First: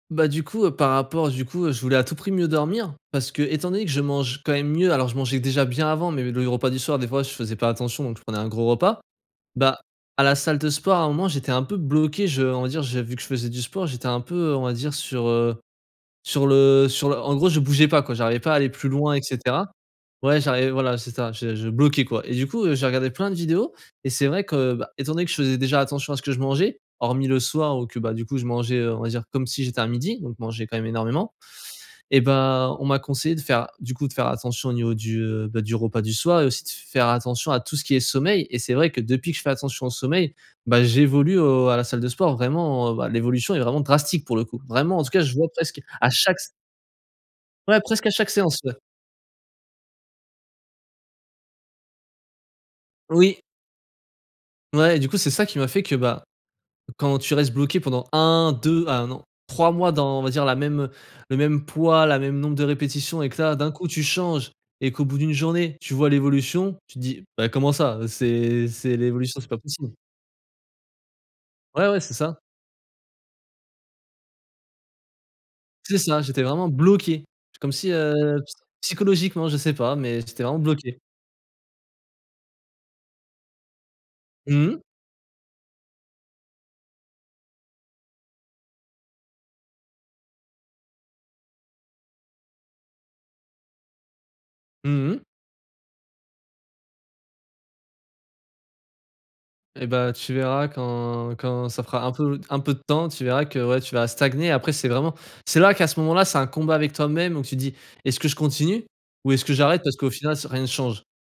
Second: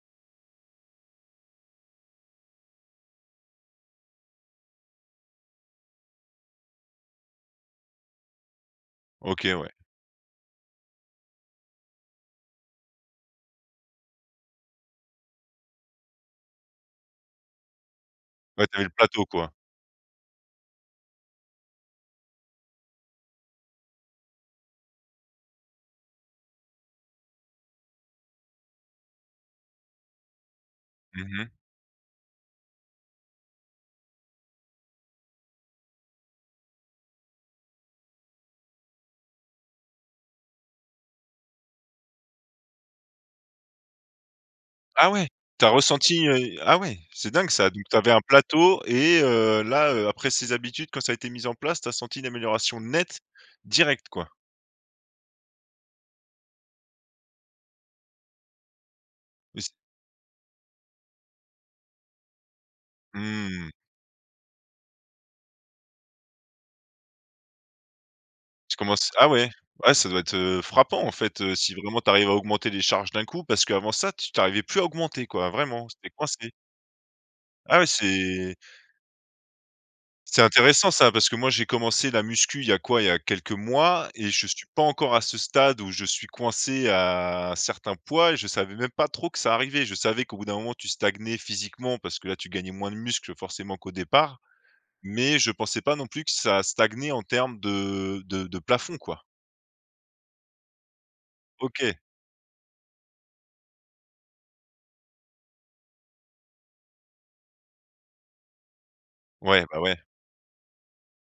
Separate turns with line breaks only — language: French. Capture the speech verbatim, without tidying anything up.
Bah, du coup, heu, par rapport du coup, heu, je voulais à tout prix mieux dormir, parce que, étant donné que je mange quand même mieux alors, je mangeais déjà bien avant, mais le repas du soir, des fois, je faisais pas attention, donc je prenais un gros repas.
OK, ouais.
Bah, à la salle de sport, à un moment, j'étais un peu bloqué. Je on va dire, j'ai vu que je faisais du sport, j'étais un peu, heu, on va dire sur, heu, sur le sur le en gros, je bougeais pas, quoi, j'arrivais pas à
Ouais,
aller
tu avais
plus
le
loin et
plateau, quoi.
cetera. Ouais, j'arrivais voilà, j c'est ça, je je bloquais, quoi. Et du coup, heu, j'ai regardé plein de vidéos, et c'est vrai que, bah, étant donné que je faisais déjà attention à ce que je mangeais, hormis le soir ou que, bah, du coup, je mangeais, heu, on va dire comme si j'étais à midi, donc manger quand même
Mmh
énormément.
mh.
Eh bah, on m'a conseillé, de faire, du coup, de faire attention au niveau du, heu, bah, du repas du soir et aussi de f faire attention à tout ce qui est sommeil. Et c'est vrai que, depuis que je fais attention au sommeil, bah j'évolue au à la salle de sport, vraiment, heu, bah, l'évolution est vraiment drastique, pour le coup. Vraiment, en
Ah
tout cas,
ouais?
je vois
Tu as
presque à
ressenti, heu
chaque s
ah ouais? C'est dingue, ça.
Ouais,
Donc, tu
presque à
avais un
chaque séance, ouais.
plateau et heu, là, heu, après ces habitudes, quand ça a été mise en place, tu as senti une amélioration nette,
Oui.
direct, quoi!
Mouais et du coup, c'est ça qui m'a fait que, bah, quand tu restes bloqué pendant un-deux, à un an,
Et c
trois mois dans, on va dire, la même, heu, le même poids, la même nombre de répétitions, et que là d'un
Mmh.
coup tu changes, et qu'au bout d'une journée, tu vois l'évolution, tu te dis: «Bah, comment ça? Heu, c'est
Tu
c'est
commences ah
l'évolution, c'est
ouais
pas possible!»
ouais, ça doit être, heu, frappant, en fait, heu, si
Ouais, ouais,
vraiment tu
c'est
arrives à
ça.
augmenter les charges d'un coup, parce qu'avant, ça t tu arrivais plus à augmenter, quoi? Vraiment, tu
C'est
étais
ça, j'étais
coincé.
vraiment bloqué. Comme
Ah, ouais,
si, heu, psy
c'est
psychologiquement, je sais pas, mais
C'est
j'étais vraiment
intéressant
bloqué.
ça, parce que moi, j'ai commencé la muscu, il y a quoi, il y a quelques mois, et je suis
Mmh.
pas encore à ce stade où je suis coincé à, un certain poids, et je savais même pas trop que ça arrivait. Je savais qu'au bout d'un moment, tu stagnais physiquement, parce que là, tu gagnais moins de muscle, forcément qu'au départ,
Mmh mh.
mais je pensais pas non plus que ça stagnait en termes de de de plafond, quoi.
Eh bah, tu verras quand quand ça
OK.
fera un peu d un peu de temps, tu verras que, ouais, tu vas stagner. Après, c'est vraiment c'est là qu'à ce moment là, c'est un combat avec toi même. Donc, tu dis: «Est-ce que je continue, ou est-ce que
Ouais, bah,
j'arrête? Parce
ouais.
qu'au final, ça rien ne change».